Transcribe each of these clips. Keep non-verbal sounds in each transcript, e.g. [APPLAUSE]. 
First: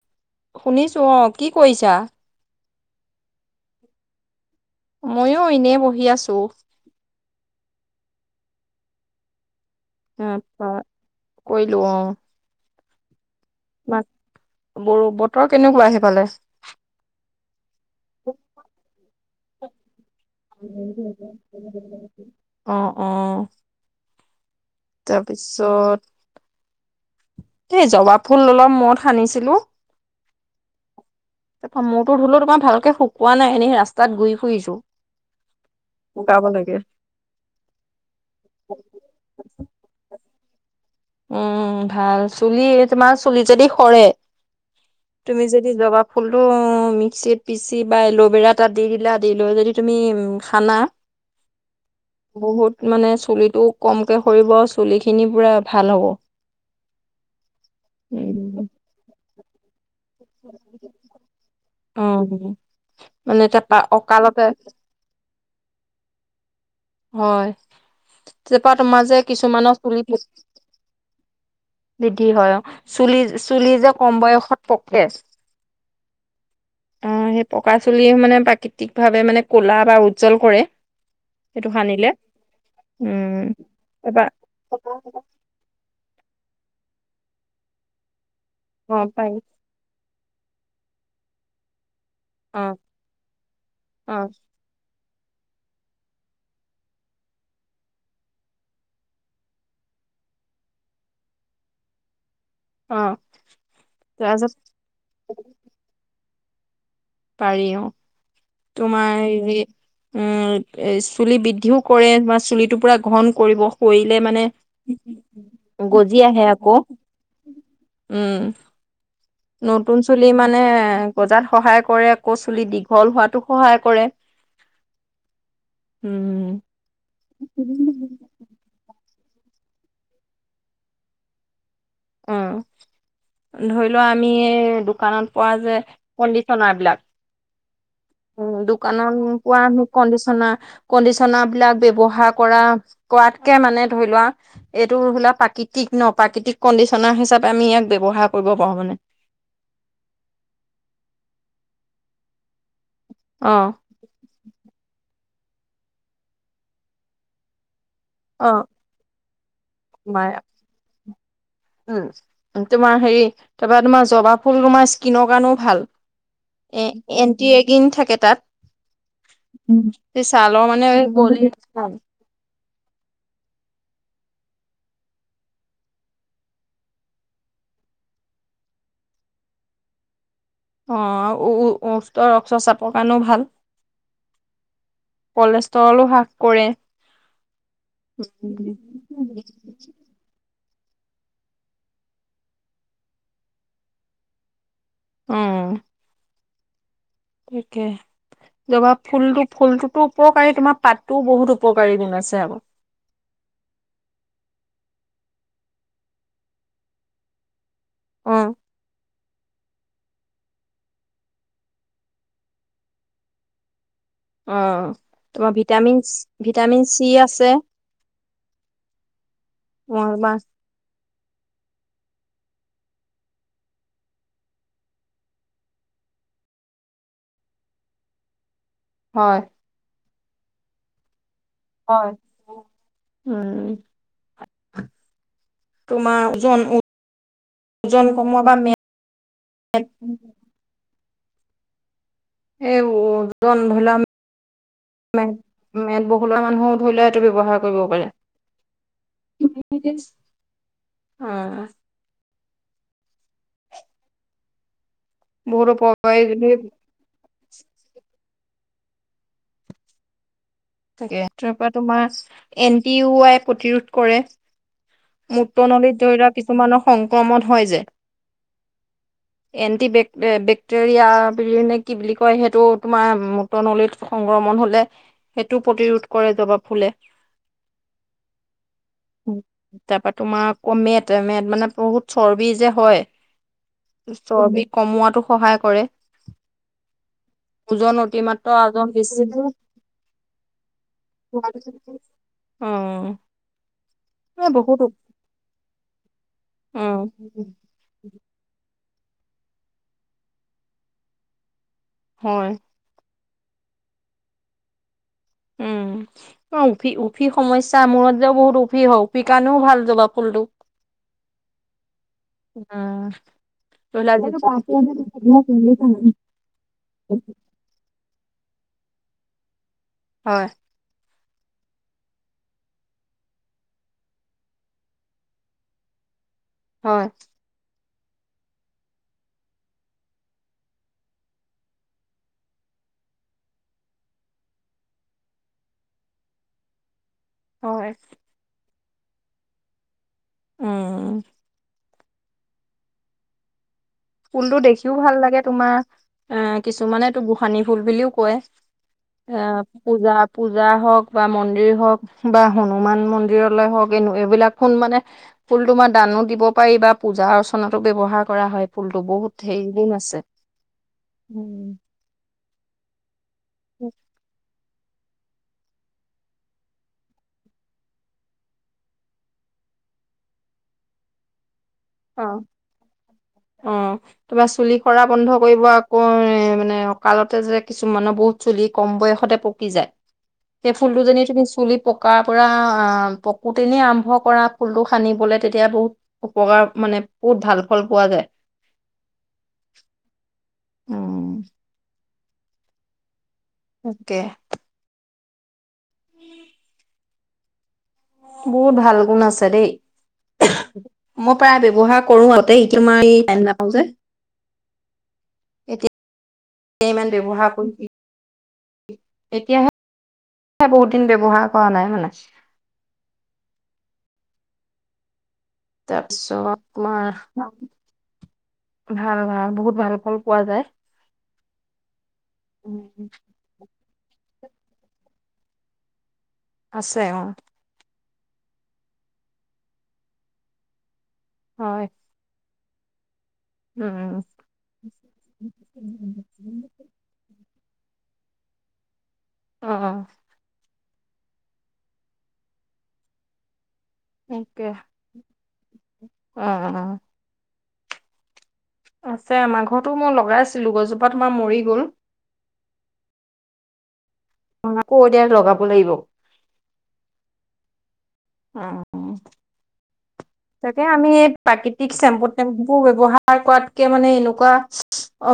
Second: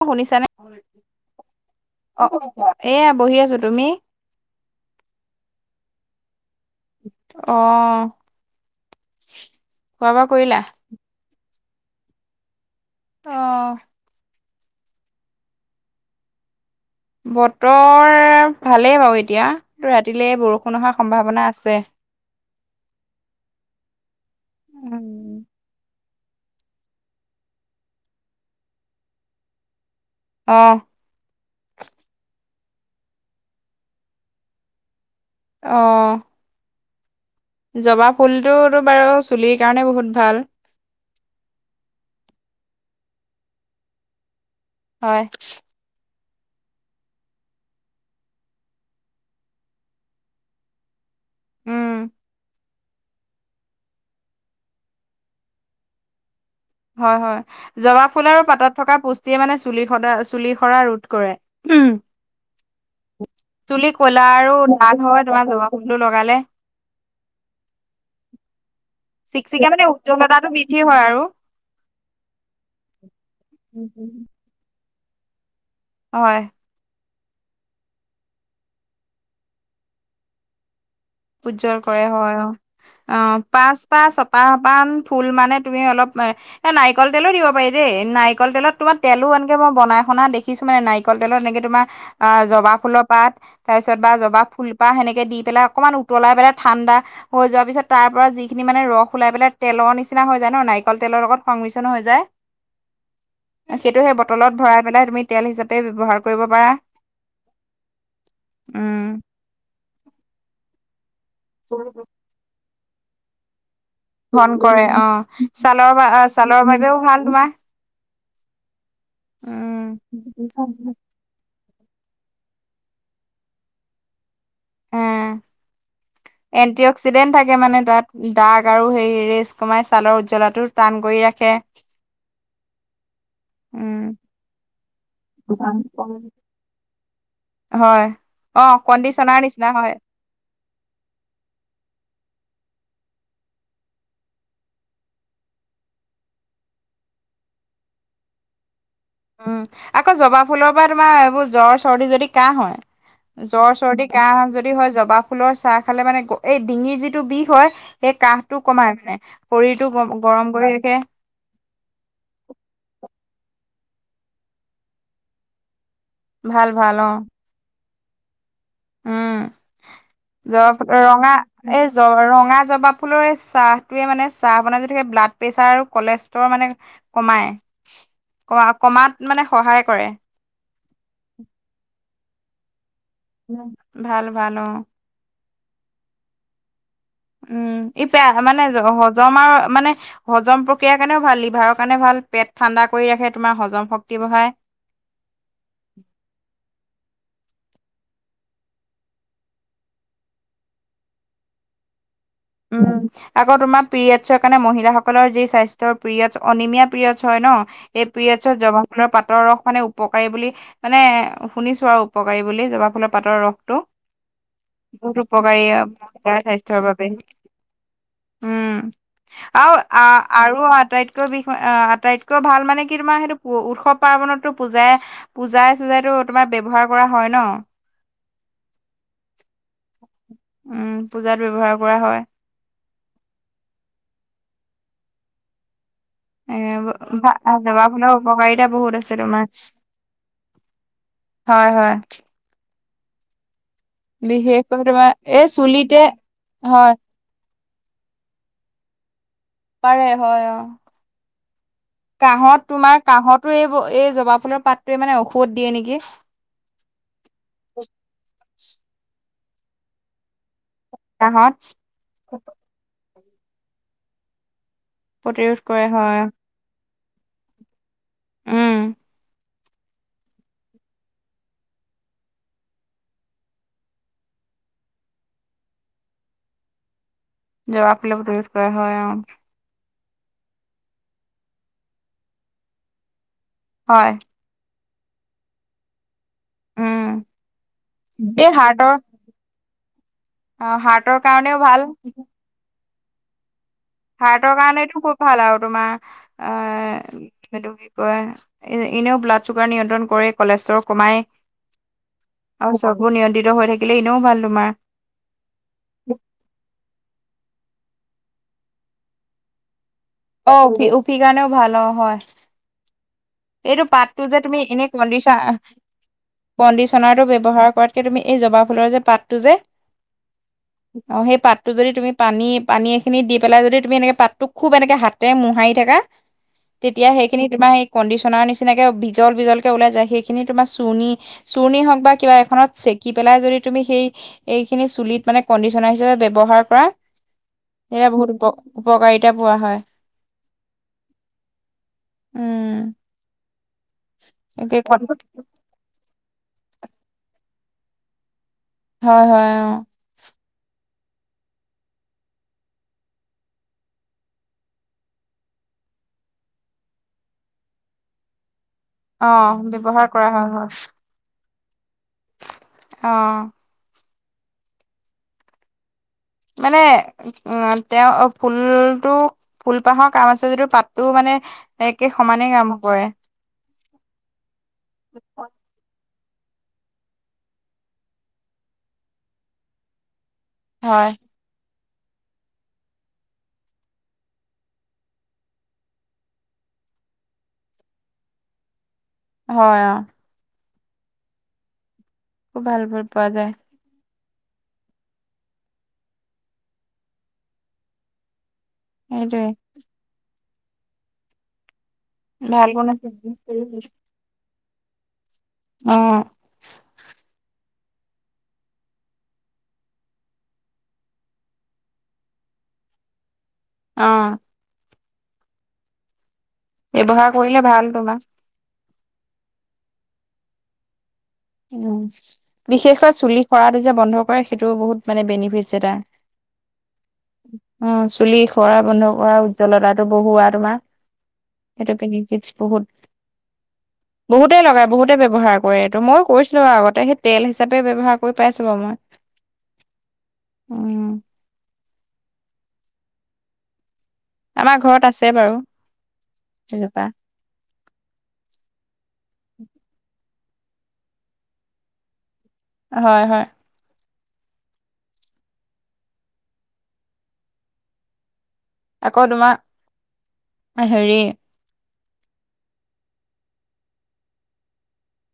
অ শুনিছানে? শুনিছো অ কি কৰিছা অ এয়া বহি আছো তুমি? মইয়ো এনে বহি আছো। অ। খোৱা বোৱা তা কৰিলা? পা কৰিলো অঁ। অ', ব বতৰ কেনেকুৱা হেই ফালে? বতৰ ভালেই বাৰু এতিয়া, কিন্তু ৰাতিলে বৰষুণ অহাৰ সম্ভাৱনা আছে। অ অ। তাৰ পিছত - এই জবাব ফুল অলপ মুৰত সানিছিলো। অঁ। মূৰটো ধুলো তোমাৰ ভালকে শুকোৱা নাই, এনেই ৰাস্তাত ঘূৰি ফুৰিছোঁ। অ', শুকাব লাগে। জবা ফুল টোতো বাৰু চুলিৰ কাৰণে বহুত ভাল। উম ভাল, চুলি তোমাৰ চুলি যদি সৰে। হয়, তুমি যদি জবা ফুলটো মিক্সিত পিচি বা এল'ভেৰা তাত দি দিলা দি লৈ যদি তুমি সানা। উম, বহুত মানে চুলিটো কমকে সৰিব চুলিখিনি পুৰা ভাল হ'ব। হয় হয়, জবা ফুলৰ উম, পাতত থকা পুষ্টিয়ে মানে চুলি সদ চুলি সৰা ৰোধ কৰে। উম, অ মানে তাৰপা চুলি কলা অকালতে আৰু ভাল হয় তোমাৰ জবা ফুলটো লগালে। হয়, তাৰপা তোমাৰ যে চিকচিকিয়া কিছুমানৰ মানে চুলি উজ্জ্বলতাটো বৃদ্ধি হয় আৰু। বৃদ্ধি হয় অ', চুলি চুলি যে কম বয়সত পকে। হয়। অ', সেই পকা চুলি মানে প্ৰাকৃতিক ভাৱে মানে ক'লা বা উজ্জ্বল কৰে। সেইটো উজ্জ্বল কৰে সানিলে হয় অ'। অ', উম তাৰপা পাচপা-ছপাহপান ফুল মানে তুমি অলপ এ নাৰিকল তেলো দিব পাৰি দেই। নাৰিকল তেলত তোমাৰ অ তেলো পাৰি এনেকে মই বনাই সনা দেখি কিছুমানে নাৰিকল তেলত এনেকে তোমাৰ অ জবাফুলৰ পাত তাৰপিছত বা অ জবা ফুল বা সেনেকে দি পেলাই অকমান উতলাই দি পেলাই ঠাণ্ডা হৈ যোৱাৰ পিছত তাৰ পৰা যিখিনি মানে ৰস ওলাই পেলাই তেলৰ নিচিনা হৈ যায় ন? নাৰিকল তেলৰ লগত সংমিশ্ৰণ হৈ যায়। অ সেইটো সেই তাৰপিছত বটলত ভৰাই পেলাই তুমি তেল হিচাপে ব্যৱহাৰ কৰিব পাৰা। পাৰি অ', তোমাৰ উম [UNINTELLIGIBLE] এ চুলি বৃদ্ধিও কৰে বা চুলিটো পুৰা ঘন কৰিব। সৰিলে মানে ঘন কৰে অ ছালৰ গজি আহে ছালৰ আকৌ। বাবেও ভাল তোমাৰ উম, উম নতুন চুলি মানে গজাত সহায় কৰে, আকৌ চুলি দীঘল হোৱাতো সহায় কৰে। এ, উম। এন্টি-অক্সিডেন্ট থাকে মানে তাত। দাগ আৰু সেই ৰেচ কমাই, ছালৰ উজ্জ্বলতাটো টান কৰি ৰাখে। উম, ধৰি উম লোৱা আমি এই দোকানত পোৱা যে কণ্ডিচনাৰ বিলাক হয়, অঁ, কণ্ডিচনাৰ নিচিনা হয়। কণ্ডিচনাৰবিলাক ব্যৱহাৰ কৰা-কৰাতকে মানে ধৰি লোৱা। এইটো [UNINTELLIGIBLE] প্ৰাকৃতিক ন? প্ৰাকৃতিক কণ্ডিচনাৰ হিচাপে আমি ইয়াক ব্যৱহাৰ কৰিব পাৰো মানে। উম, আকৌ জবা ফুলৰ পৰা তোমাৰ এইবোৰ জ্বৰ-চৰ্দি যদি কাহ হয়, অ' জ্বৰ-চৰ্দি কাহ যদি হয়, জবা ফুলৰ চাহ খালে মানে এই ডিঙিৰ যিটো বিষ হয়, সেই কাহটো অ' কমাই মানে, শৰীৰটো তোমাৰ গৰম কৰি ৰাখে। উম, তোমাৰ হেৰি তাৰপৰা তোমাৰ জবা ফুল তোমাৰ স্কিনৰ কাৰণেও ভাল। ভাল ভাল অ এ-এণ্টিৰেগিং থাকে তাত। উম, এই ছালৰ [UNINTELLIGIBLE] মানে ফুলৰ বলি এই চাহটোৱে মানে চাহ বনাই যদি ব্লাড প্ৰেছাৰ আৰু কলেষ্ট্ৰৰ মানে কমাই, কমা-কমাত মানে সহায় কৰে। অ', আও উক্ত ৰক্তচাপ কাৰণেও ভাল। ভাল, ভাল। অ'। কলেষ্ট্ৰৰলো হ্ৰাস কৰে। উম, [UNINTELLIGIBLE] মানে হজম আৰু মানে হজম প্ৰক্ৰিয়াৰ কাৰণেও ভাল, লিভাৰৰ কাৰণে ভাল। পেট ঠাণ্ডা কৰি ৰাখে তোমাৰ হজম শক্তি বঢ়ায়। অ'। তাকে। জবা ফুলোতো ফুলটোতো উপকাৰী তোমাৰ পাতটোও বহুত উপকাৰী গুণ আছে আকৌ উম আকৌ, তোমাৰ পিৰিয়ডছৰ কাৰণে মহিলাসকলৰ যি স্বাস্থ্য পিৰিয়ডছ অনিমিয়া পিৰিয়ডছ হয় ন? এই অ পিৰিয়ডছত জবা ফুল পাতৰ ৰস মানে উপকাৰী বুলি মানে শুনিছো আৰু উপকাৰী বুলি জবা ফুলৰ পাতৰ ৰসটো অ বহুত তোমাৰ উপকাৰী ভিটামিন ভিটামিন স্বাস্থ্যৰ চি বাবে আছে উম আৰু আ হয় আৰু আৰু আটাইতকৈ বিষ আটাইতকৈ ভাল মানে কি তোমাৰ সেইটো উৎসৱ পাৰ্বনতো পূজাই পূজাই চুজাইতো তোমাৰ ব্যৱহাৰ কৰা হয় ন হয়। উম পূজাত ব্যৱহাৰ হয় উম তোমাৰ ওজন জবা ওজন ফুলৰ কমোৱা বা উপকাৰিতা মেদ বহুত আছে তোমাৰ। হয় হয় এই উ ওজন ধৰি বিশেষকৈ তোমাৰ লোৱাে এই মেদ চুলিতে মেদবহুলোৱা মানুহ হয় ধৰি লোৱা ব্যৱহাৰ কৰিব পাৰে পাৰে হয়, অ' উম, কাঁহত তোমাৰ কাঁহতো এই এই জবা ফুলৰ পাতটোৱে মানে ঔষধ বহুত দিয়ে নেকি উপকাৰী সেইৰি তাকে তাৰ কাহত পৰা তোমাৰ এন টি ইউ আই প্ৰতিৰোধ কৰে মূট প্ৰতিৰোধ কৰে নলিত হয় ধৰি লোৱা কিছুমানৰ সংক্ৰমণ হয় যে উম এণ্টি বেক বেক্টেৰিয়া বুলিয়ে নে কি বুলি কয় সেইটো তোমাৰ মূ ত নলীত সংক্ৰমণ হ'লে সেইটো প্ৰতিৰোধ কৰে জবাব ফুলে জবা ফুলে প্ৰতিৰোধ কৰা হয় অ' তাপা তোমাৰ আকৌ মেট মেট মানে বহুত চৰ্বি যে হয় হয় চৰ্বি কমোৱাতো সহায় কৰে উম ওজন এই অতিমাত্ৰ হাৰ্টৰ আজন [UNINTELLIGIBLE] অ হাৰ্টৰ কাৰণেও ভাল অ এই হাৰ্টৰ বহুত কাৰণেইটো খুব ভাল আৰু তোমাৰ এ অ সেইটো কি কয় এনেও ব্লাড চুগাৰ নিয়ন্ত্ৰণ কৰে কলেষ্ট্ৰৰো কমাই হয় আৰু চকু নিয়ন্ত্ৰিত হৈ থাকিলে এনেও ভাল তোমাৰ উম, অ' উফি, উফি সমস্যা মূৰত যে বহুত উফি হয়, উফি কাৰণেও ভাল জলপ অ উফি উফি কাৰণেও ভাল অ হয় উম এইটো পাতটো যে তুমি এনে কণ্ডিচন কণ্ডিশনাৰটো ব্যৱহাৰ কৰা তকে তুমি এই জবা ফুলৰ যে পাতটো যে হয় অ', সেই পাতটো যদি তুমি পানী পানী এখিনি দি পেলাই যদি তুমি এনেকে পাতটো খুব এনেকে হাতেৰে মোহাৰি থাকা হয় তেতিয়া সেইখিনি তোমাৰ সেই কণ্ডিচনাৰ নিচিনাকে বিজল বিজলকে ওলাই যায় সেইখিনি তোমাৰ চুৰ্ণী চুৰ্ণি হওক বা কিবা এখনত চেকি পেলাই যদি তুমি সেই এইখিনি চুলিত মানে কণ্ডিচনাৰ হিচাপে ব্যৱহাৰ কৰা হয় সেয়া বহুত উপ উপকাৰিতা পোৱা হয়। উম উম ফুলটো একে দেখিও ভাল লাগে তোমাৰ এ কিছুমানেটো গোসানী ফুল বুলিও কয় হয় এ হয় অ পূজাত পূজা হওঁক বা মন্দিৰ হওঁক বা হনুমান মন্দিৰলে হওঁক এনে এইবিলাকখোন মানে ফুল তোমা দানো দিব পাৰি, পূজা অৰ্চনা ব্যৱহাৰ কৰা হয়। ফুলটো অ বহুত হেৰি গুণ ব্যৱহাৰ আছে, কৰা হয় হয় উম অ উম মানে অ তেওঁ ফুলটো ফুলপাহৰ কাম আছে যিটো পাতটো মানে একে অ সমানে কাম কৰে অ তোমাৰ চুলি হৰা বন্ধ কৰিব আকৌ বৰ মানে অকালতে যে কিছুমানৰ বহুত চুলি কম বয়সতে পকি যায় সেই ফুলটো হয় যেনি তুমি চুলি পক কা পৰা পকুতেনেই আৰম্ভ কৰা ফুলটো সানিবলে তেতিয়া বহুত উপকাৰ মানে বহুত ভাল ফল পোৱা যায় হয় অ অ খুব ভাল ফল পোৱা যায় অকে বহুত ভাল গুণ সেইটোৱে আছে দেই, মোৰ প্ৰায় ব্যৱহাৰ কৰোঁঙ আগতে ভাল গুণ এতিয়া আছে মই টাইম নাপাওঁ যে অ' ইমান ব্যৱহাৰ কৰিবি এতিয়াহে বহুত দিন ব্যৱহাৰ কৰা নাই মানে অ তাৰপিছত তোমাৰ ব্যৱহাৰ কৰিলে ভাল পাবা ভাল ভাল বহুত ভাল ফল পোৱা যায় উম বিশেষকৈ চুলি সৰাটো যে বন্ধ কৰে সেইটোও বহুত মানে বেনিফিটছ এটা আছে অ অ চুলি সৰা, বন্ধ কৰা উজ্জ্বলতাটো বঢ়োৱা তোমাৰ হয় [INAUDIBLE] উম বহুতে লগাই বহুতে ব্যৱহাৰ কৰে এইটো মোও উম কৰিছিলো বাৰু আগতে সেই তেল হিচাপে ব্যৱহাৰ কৰি পাইছোঁ বাঅ মই অ অ উম তাকে আমাৰ ঘৰত আছে বাৰু অ এজোপা আছে আমাৰ ঘটো মই লগাইচিলোঁ গছজোপা তোমাৰ মৰি গ'ল হয়, হয় অ আকৌ এতিয়া লগাব লাগিব অ অ আকৌ তোমাৰ তাকে আমি হেৰি এই প্ৰাকৃতিক চেম্পু টেম্পু ব্যৱহাৰ কৰাতকে মানে এনেকুৱা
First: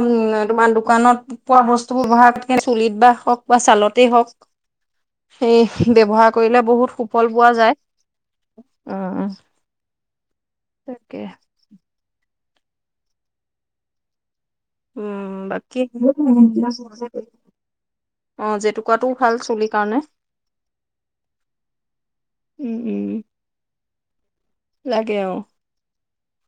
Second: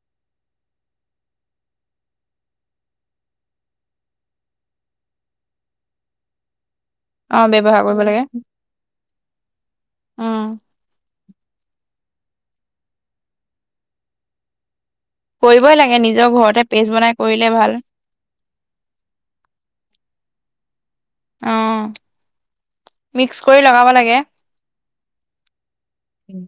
অ', উ তোমাৰ দোকানত পোৱা বস্তু ব ব্যৱহাৰ চুলিত বা হওক বা ছালতেই হওক সেই ব্যৱহাৰ কৰিলে বহুত সুফল অ পোৱা যায়! ব্যৱহাৰ কৰিব লাগে উ, উ উম তাকে উম কৰিবই বাকী লাগে নিজৰ ঘৰতে পেষ্ট বনাই কৰিলে ভাল অ জেতুকাত টোও ভাল চুলিৰ কাৰণে অ', উম উম মিক্স কৰি লগাব লাগে। লাগে আৰু উম।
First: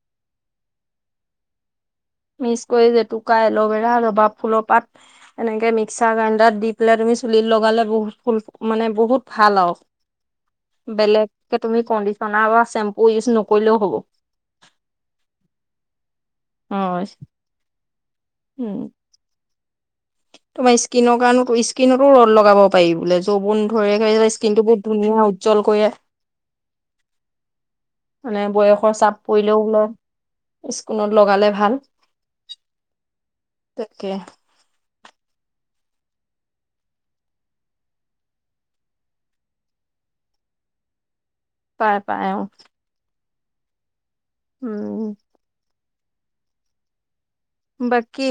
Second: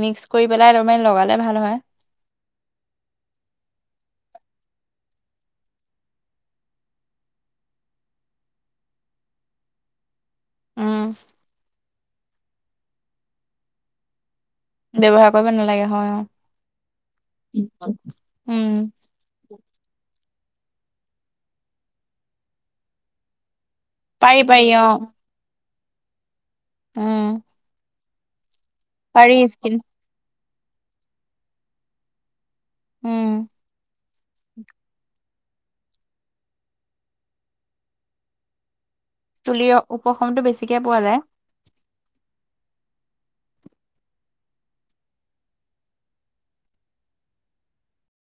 মিক্স কৰি পেলাই তোমাৰ লগালে ভাল হয়। মিক্স কৰি জেতুকা এল'ভেৰা জবা ফুলৰ পাত এনেকে মিক্সাৰ গ্ৰাইণ্ডাৰত দি পেলাই তুমি চুলিত লগালে বহুত ফুল মানে বহুত ভাল আৰু [INAUDIBLE] বেলেগকে তুমি কণ্ডিচনাৰ বা চেম্পু ইউজ নকৰিলেও হ'ব! ব্যৱহাৰ কৰিব নালাগে হয় অ অ উম। তোমাৰ স্কিনৰ কাৰণ স্কিনতো ৰ'দ লগাব পাৰি বোলে যৌবন ধৰিলে পাৰি পাৰি স্কিনটো অ বহুত ধুনীয়া উজ্জ্বল কৰি উম। মানে বয়সৰ চাপ পাৰি পৰিলেওঁ স্কিন ওলায়। স্কুলত লগালে ভাল। উম। কে তুলিৰ উপশতো বেছিকে পোৱা যায়। পাই পায় অ উম বাকী